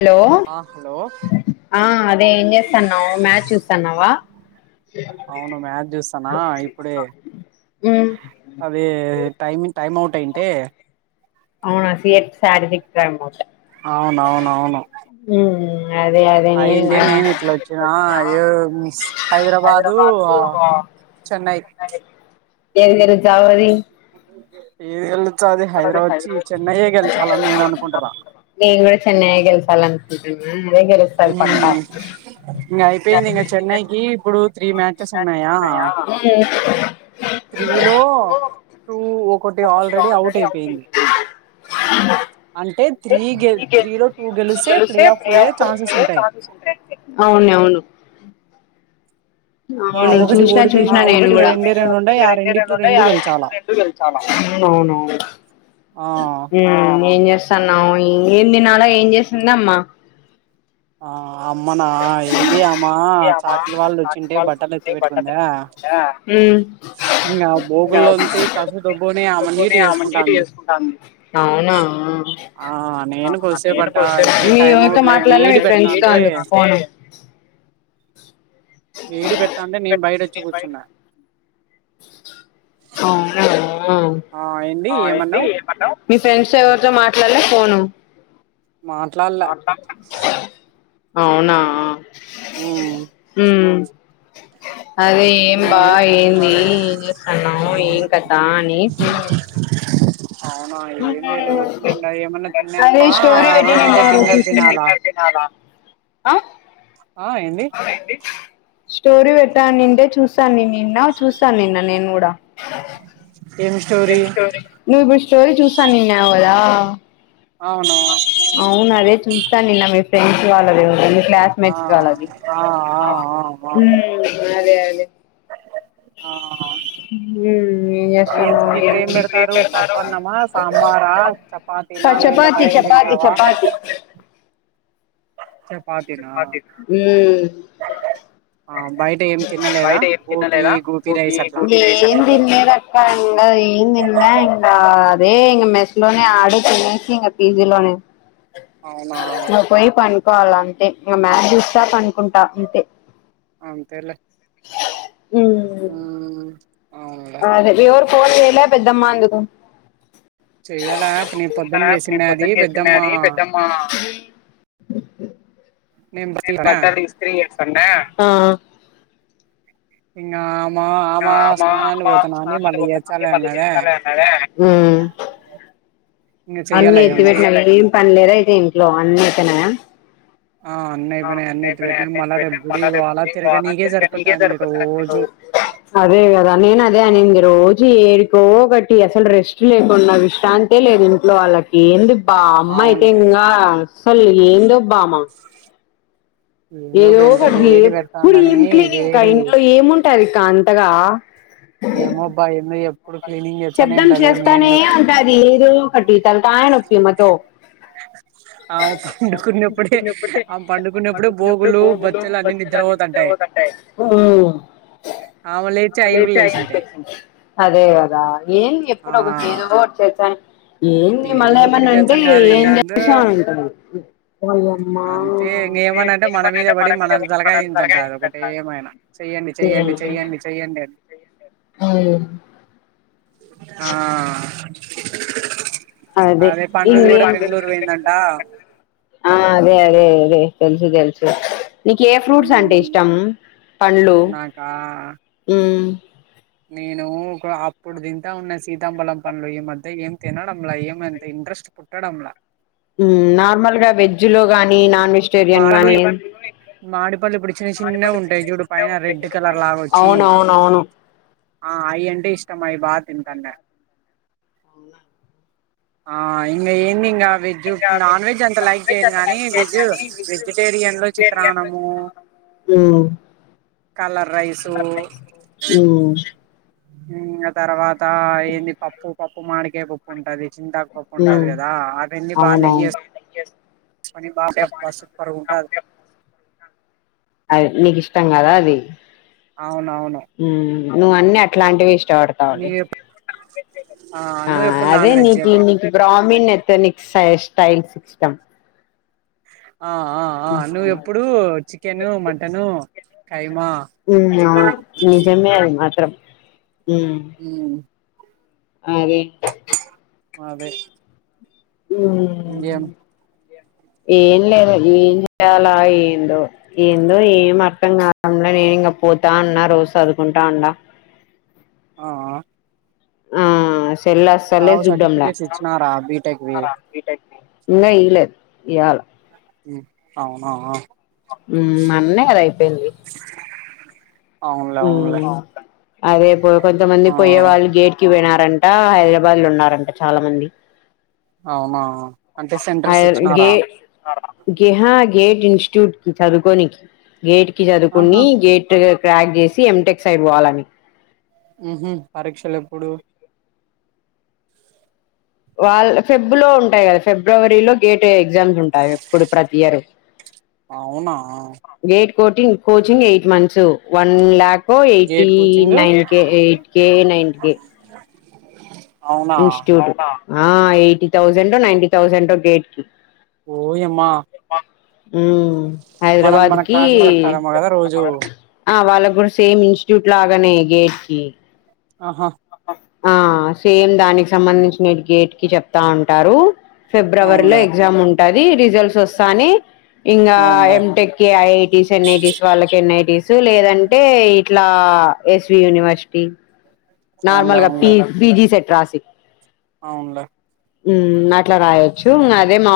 Hello ఆ hello ఆ అదే ఏం చేస్తాన్నావ్ మ్యాచ్ చూస్తున్నావా అవును మ్యాచ్ చూస్తానా ఇప్పుడే ఏమౌంటాయింటి అవునాసి ఎ శారిది టట అవునవునవును అదే అదే అయింటి కూడా నేను ఇట్లా వచ్చినా హైదరాబాదు చెన్నై ఏదేరి చవది ఏది వెళ్ళొచ్చా అదే హైదరాబాద్ వచ్చి నన్ కూడా చెన్నయ గల్అలంత [inaudible] ే గ మ్మ్ ఇంగ అయిపోయింది ప ఇక్కడ ఇచ్చిన పదాలకు ఆడియోలో వచ్చిన వాయిస్ రికార్డ్ ఇంగ కి తేడా ఉంది. అదే గెలుస్తది పక్క అని వచ్చింది. చెన్నైకి ఇప్పుడు త్రీ మ్యాచెస్ ఉన్నాయా, త్రీలో టూ ఒకటి ఆల్రెడీ అవుట్ అయిపోయింది. అంటే త్రీ త్రీలో టూ గెలిస్తే ప్లే ఆఫ్ పో్యే అవును అవును ఆ వును ఒకటి చూసినా ఓడిపోయింది చూసినా కాబట్టి ఇంక నేవువునవు రెండే రెండు ఉండాయి ఆ రెండిట్లో రెండు గెలిచాలా ఆ చేస్తున్నాం ఎంది నాలో ఏం చేసింద అమ్మా ఆ అమ్మనా ఏంది అమ్మా చాకట్ వాళ్ళు వచ్చింటే బట్టలు ఎత్తి పెట్టుకుందా. ఉమ్. ఇంకా భోగుల్లోంత కసు బ్బుని అమ నీటి వసుకుంటాం.. ది అవునా ఆ నేనుక వస్తే బట్ట ఇప్పుడే మీ టైం ఎవరితో అవట్లేదు వే. మాట్లాడలే మీ డి ఫ్రెండ్స్ కాలు అవును వేడి పెడతా అంటే నేను బయట వచ్చి కూర్చున్నా అవునా ఆ ఏంది ఆ ఏమన్నావ్ మీ ఫ్రెండ్స్ ఎవరితో మాట్లాడలే ఫోను మాట్లాడలే [unintelligible] అవునా ఉమ్ మ్ అదే ఏం బా ఏంది ఏం చేస్తన్నావ్ ఏం కతా అని ఫోన్ చేశ్నా అవునా ఏం చేయలే ఊర్కేనుండా ఏమన్నా అదే తిన్నావా స్టోరీ లేదంటే డిన్నర్ తినాలా అ ఆ ఏంది స్టోరీ పెట్టా అనింటే చూసాను నిన్న చూసాను నిన్న నేను కూడా ఏం స్టోరీ నువ్వు ఇప్పుడు స్టోరీ చూస్తా అనిన్నావ్ కదా ఆ అవును ఇన్స్టా నిన్న మీ ఫ్రెండ్స్ వాళ్ళ [unintelligible] ఆ క్లాస్మేట్స్ వాళ్ళది ఆ ఆ ఆ మ్ అదే అ ఆ ఆ మ్మ్ ఏం ఇప్పుడు ఏం పెడతారు పప్పన్నమా సాంబారా చపాతీనా లేదంటే చపాతి బయట చపాతి తింటావా చపాతి చపాతీనా ఏం ఆ బయట ఏం తినలేదా తిన్లే గోపి గోపి రైస్ అట్లా ఇంగ ఏం తిన్లా ఇంగ అదే ఇంగ మెస్ లోనే ఆడే తినేసి ఇంగ పీ జీ లోనే అవునా కోవాలంతే ఇంగ మాచ్చూస్తా పన్ కుంటా ఇంతే అంతేలే ఉమ్ అవునులే అదే ఎవరూ ఫోన్ చెయ్లే పెద్దమ్మ అందు [unintelligible] చెయ్యాలా అప్పుడు నీ పొద్దున్న చేసిన్నాది పెద్దమ్మ నేను బతికినా ఆ ఇంగా మళ్ళీ చేచ్చాలే అన్నదే ఇంగ అన్నీ చెయ్యాలే ఎత్తి ఏమో పెట్టి ఏం పనిలేదా ఏవి లో అన్నీ అయితేనా ఆ అన్ని అయిపోయినాయి అన్ని ఎత్తి పెట్టినాం మళ్ళా రేపు గుడికి పోవాలా తిరగనీకే సరిపోతాంది రోజు నేను అదే అనింది రోజు ఏడికో ఒకటి అసలు రెస్ట్ లేకుండా విశ్రాంతే లేదు ఇంట్లో వాళ్ళకి ఎందుకు బామ్మ అయితే అవును ఇంకా అస్సలు ఏందో బామా ఏందో ఏదో బా ఇంత ఒకటి వేడి ఎప్పుడు ఏం పెడతాందని క్లీనింగ్ కా వేడి ఇంట్లో ఏముంటది కాంతగా ఏమోబ్బా ఏమయో శబ్దం చేస్తానే ఉంటాది ఏదో ఒకటి తలకాయనొప్పి అమ్మతో ఆమె పండుకున్నప్పుడే పడుకున్నప్పుడు పండుకున్నప్పుడే బోగులు బొచ్చలు అన్నీ నిద్ర పోతుంటాయి ఆమె అమ్మ అయి కూడా లేచి లేచింటాయి అదే కదా ఏం ఆ ఎప్పుడు ఒకరు [unintelligible] వం ఏంది ఏదో మళ్ళా ఒకటి ఏమన్నా అంటే చేస్తుంటాది ఏం ఏందో చేసాం అని అంటారు అంతే ఇంక ఏమైనా అంటే మన మీద పడి మన తలకాయ తింటంటారు ఒకటే ఏమైనా చెయ్యండి చెయ్యండి చెయ్యండి చెయ్యండి అని అవును ఆ అదే ఇ పండుది కూడా బెంగళూరు పోయిందంట అదే అదే రే రే తెలుసు తెలుసు నీకు ఏ ఫ్రూట్స్ అంటే ఇష్టం పళ్ళు నాకా నేను ఒక అప్పుడు తింటా ఉన్న సీతాఫలం పండు ఈ మధ్య ఏం తినడంలా ఏమంత ఇంట్రెస్ట్ పుట్టడంలా నార్మల్ గా వెజ్జ్ లో గాని నా మాలు మామిడిపళ్ళు ఇప్పుడు చిన్న చిన్నవి ఉంటయి చూడు పైన రెడ్ కలర్ లాగొచ్చి అవునవునవును ఆ అయ్యంటే ఇష్టం అయి బా తింటాన్నేను ఆ ఇంగ్ ఎందింగా వెజ్ నాన్ వెజ్ అంత లైక్ చేయను గానీ వెజ్ వెజిటేరియన్ లో చిత్రాన్నము ఉమ్ కలర్ రైసు ఉమ్ ఊ తర్వాత ఏంది పప్పు పప్పు మామిడికాయ పప్పు ఉంటాది చింతాకుపప్పు ఉంటాది ఉమ్ కదా అవన్నీ బాగా అవునవును నెయ్యిసుకుని బాగా సూపర్ ఉంటుంది అ నీకు ఇష్టం కదా అది అవునవును ఉమ్ నువ్వు అన్ని అట్లాంటివి ఇ చి ఎవడికి కావాలి నీవు ఆ నువ్వు ఎప్పుడు అదే నాన్ నీ వెజ్ కి అండి నీ న్ ఎథనిక్స్ స్టైల్ సిస్టమ్ ఆ ఆ ఆ నువ్వెప్పుడూ చికెను మటను కైమా ఉ నిజమే మా ఇద్దరం ఉమ్ అదే అదే ఏం ఉమ్ ఏం లేదు ఏం చెయాలా ఏందో ఏందో ఏం అర్థం కావడం లే నేను ఇంక పోతా అన్నారు సదురుకుంటాడ ఆ ఆ ఆ పిల్ల అస్సలే చూడంలే సర్టిఫికేట్స్ ఇచ్చినారా బీటెక్ వి ఈళె ఈళె ఇయ్యాల అవునా ఉమ్ మొన్నే కదా అయిపొయింది అవునులే అవునులే ఉమ్ అదే పో కొంచం మంది ఆ పోయ్యే వాళ్ళు గేట్కి పోణారంట అంట హైదరాబాద్ లో ఉన్నారంట చాలా మంది అవునా అంటే ఆ సెంటర్స్ గే ఇచ్చినారా గేహ గేట్ ఇన్స్టిట్యూట్ కి చదువుకోనికి గేట్ కి ఆహా చదువుకుని గేట్ ప్యాక్ చేస్ సి ఎం టెక్స్ అయిపోవాలని ఉహు హు పరీక్షలు ఎప్పుడు వాళ్ళ ఫెబ్ లో ఉంటాయి కదా ఫిబ్రవరిలో గేట్ అయ్య ఎగ్జామ్స్ ఉంటాయి ఎప్పుడు ప్రతి ఇయర్ అవునా gate coating coaching eight months one lakh gate eighty coaching nine K eight K nine K అవునా ఇన్స్టిట్యూట్ ఆ ఎయిటీ థౌజండ్ ఒ నైటీ థౌజం ఒ గేట్ కి ఓయమ్మా ఉమ్ మనం హైదరాబాద్ మన కి క్లాసెస్ చెప్తారేమో కదా రోజు వాళ్ళ ఇప్పుడు సేమ్ ఇన్స్టిట్యూట్ లాగానే గేటెకీ ఆహా ఆ సేమ్ దానికి సంబంధించిన న గేట్ కి చెప్తా ఉంటారు ఫిబ్రవరిలో అవునులే ఎగ్జామ్ ఉంటుంది ఉంటది రిజల్ట్స్ వస్తానే ఇంకా ఎ అవునులే ఎం టెక్ కి ఐ ఐ టీ స్ ఎన్ ఐ టీస్ వాళ్ళకి ఎన్ ఐ టిస్ లేదంటే ఇ ఇలా ఎస్వి యూనివర్సిటీ అవునులే నార్మల్గా పి పిజీ సెట్ రాసిక్ అవున్లే హ్మ్ అట్లా రాయొచ్చు అదే మా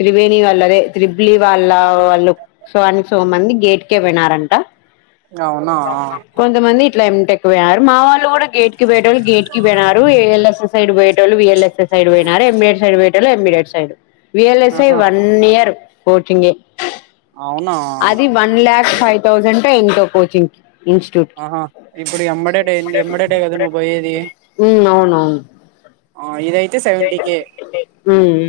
త్రివేణి వాళ్ళ అదే త్రిబలి వాళ్ళ వాళ్ళుసో అనికి స మంది గేట్కే వినారంట అవునా కొంతమంది ట్ల ఎం టెక్ పోయారు మా వాళ్ళు కూడా గేట్ కి పోయేటళ్ళు గేట్కి పోయినారు ఏ ల్ ఎస్ సైడ్ బయట వాళ్ళు వి ఎల్ ఎస్ సైడ్ పోయినారు ఎం ఎ సైడ్ ఏలో ఎమీడిట్ side V L S I ఆహా వన్ ఇయర్ కోచింగే అవునా అది వన్ ల్యాక్ ఫైవ్ తౌసండ్ టెంటో కోచింగ్ ఇన్స్టిట్యూట్ కి ఆహా ఇప్పుడు ఎమ్మడే ఏమ్మడటే కద నువ్ పోయేది ఆ ఆ ఇదై తే సేవేంటీ కె ఉ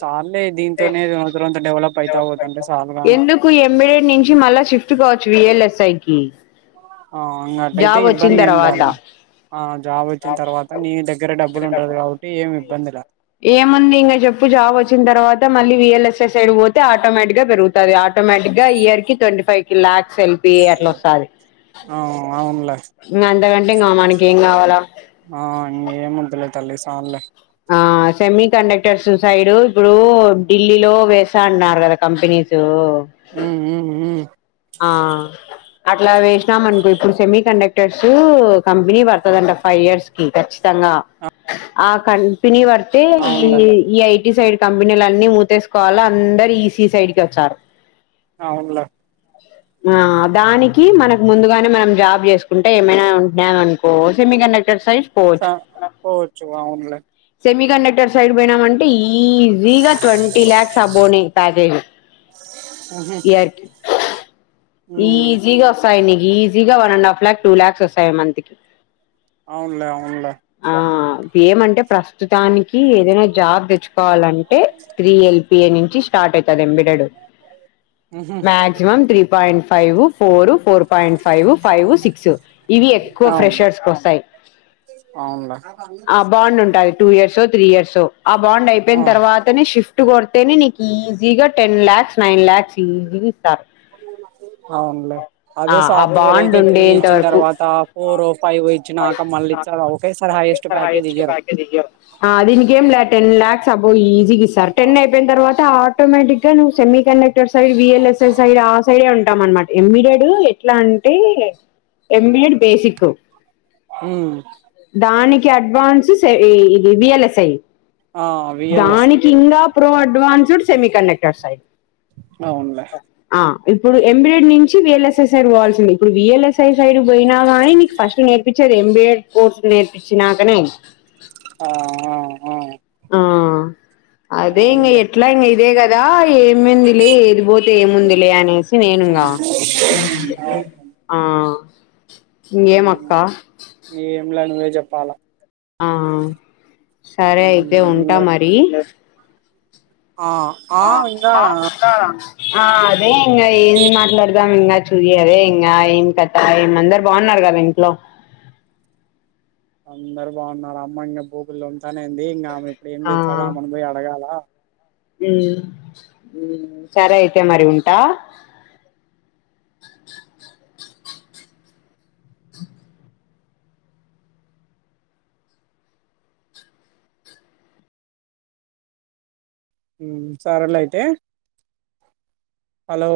చాల్లె దీంతోనే రొంత రొంత డెవలప్ అయితా పోతుంటే చాలుగాని ఎందుకు ఎంబీడెడ్ నుంచి మళ్ళా షిఫ్ట్ కావచ్చు వి ఎల్ ఎస్ ఐ కి ఆ ఇంగ అట్టయితే జాబ్ వచ్చిన ఇబ్బంది ఏం తర్వాత రాలే ఆ జాబ్ వచ్చిన తర్వాత నీ దగ్గర డబ్బులు ఉంటది కాబట్టి ఏమి ఇబ్బందిలే ఏముంది ఇంక చెప్పు జాబ్ వచ్చిన తర్వాత మళ్ళీ వి ఎల్ ఎస్ సైడ్ కి పోతే ఆటోమేటిక్గా పెరుగుతది ఆటోమటిక్గా ఇయర్ కి ట్వంటీ ఫైవ్ కి లాక్స్ ఎల్పిఏ అట్లా ఆ అవున్లే అంత గంటే మనకి ఏం కావాల లే తల్లి సాల్లే ఆ సెమీ కండక్టర్ ససైడు ఇప్పుడు ఢిల్లీలో వేస్తా అన్నారు కదా కంపెనీస్ హ్మ్ హు హ్మ్ ఆ అట్లా వేసినాం అనుకో ఇప్పుడు సెమీ కండక్టర్స్ కంపెనీ పడుతదంట ఫైవ్ ఇయర్స్ కి ఖచ్చితంగా ఆ కంపెనీ ప తే ఈ అవునులే ఈ ఐ సైడ్ కంపెనీలన్నీ మూతేసుకోవాల అందరు ఈస సైడ్ కి వచ్చారు వునులా ఆ దానికి మనకు ముందుగానే మనం జాబ్ చేసుకుంటే ఏమైనా ఉంటున్నాం అనుకో సెమీ కండక్టెడ్ సైజ్ స పోచ్చు వావున్లే సెమీ కండక్టర్ సైడ్ వెేనామంటడి అంటే ఈజీగా ట్వంటంటీ లలాక్స్ అబోనే ప్యాకేజ్ ఉహు ఇకి ఉమ్ ఈజీగ వసాయని ఈజీగా one and half లలాక్ two lakhs వస్తాయి మంత్కీ అవునులే అవునులే ఇ ఏమంటే ప్రస్తుతానికి ఏదైనా జాబ్ తెచ్చుకో కోవాలంటే త్రీ ఎల్పి పిఏ నుంచి స్టార్ట్ అవుతుంది ఎంబిడడు ఉహు maximum three point five four four point five five six ఇవి ఎక్కువ అవునులే ఫ్రెషర్స్ వస్తాయి అవునులే బాగుం ఉంటాయి two year so three year so ఆ బాండ్ అయిపోయిన ఆ తర్వాతనే షిఫ్ట్ కొడితేనే నీకు ఈజీగా టెన్ ల్యాక్స్ నైన్ ల్యాక్స్ ఈజీగా ఇస్తారు అవునులే ఆ అదే ఆ సాఫ్ట్వేర్ బాండ్ అయితే త్రీ ఉండేంత ఇచ్చిన వరకు తర్వాత ఫోర్ ఫైవ్ ఇచ్చినాక మళ్ళీ ఇచ్చా రే స హైయెస్ట్ ప్యాకేజ్ ఇయ్యరు బ ఈజీ సార్ టెన్ అయిపోయిన తర్వాత ఆటోమేటిక్గా నువ్ semi connect side V L S side ఆ సైడే ఉంటాం అనమాట ఎమ్మిడాడు ఎట్లా అంటే ఎంఏడ్ బసిక్ ఉమ్ దానీ అడ్వాన్స్ ఇది విఎలస్రై ఆ విఎల్ఎస్ దానికి ఇంకా ప్రొడ్ దువాచుడ్ సెమీ కండక్టర్ సై అవును లే ఆ ఇప్పుడు ఎంబి ఎడ్ నుంచి వి ఎల్ ఎస్ఎస్ సైడ్ పోవాల్సింది ఇప్పుడ్ V L S I side పోయినా గానీ నీకు ఫస్ట్ నేర్పిచ్ సరే ఎంబీ ఏడ్ కోర్స్ నేర్పించినాకనే ఆ ఆ ఆ ఆ అదే ఇంగ అవునులే ఎట్ల ఇంగ్ ఇదే కద్ రా ఏమింది లే ఏటు పోతే ఏముంది లే అనేసి నేనుగా ఇంగ ఆ ఇంగేమ్ అక్క చెప్పాల ఆ సరే అయితే ఉమ్ ఉంటా ఇంగ మరి ఆ ఆ ఇంగా ఆ అదే ఇంగా ఏం మాట్లాడుదాం ఇంగా చూయి అదే ఇంగా ఏం కథ ఏమ్ అందరు బావున్నారు కదా ఇంట్లో అందరు బాగున్నారు అమ్మ ఇంగ బూగుల్లో ఉ తనేంది ఇంగా ఆమె ఇప్పుడు ఏం ఆ చేస్తాదో ఆమెని పోయి అడగాల ఉమ్ సరే అయితే మరి ఉంటా ఉమ్ సర్లే అయితే హలో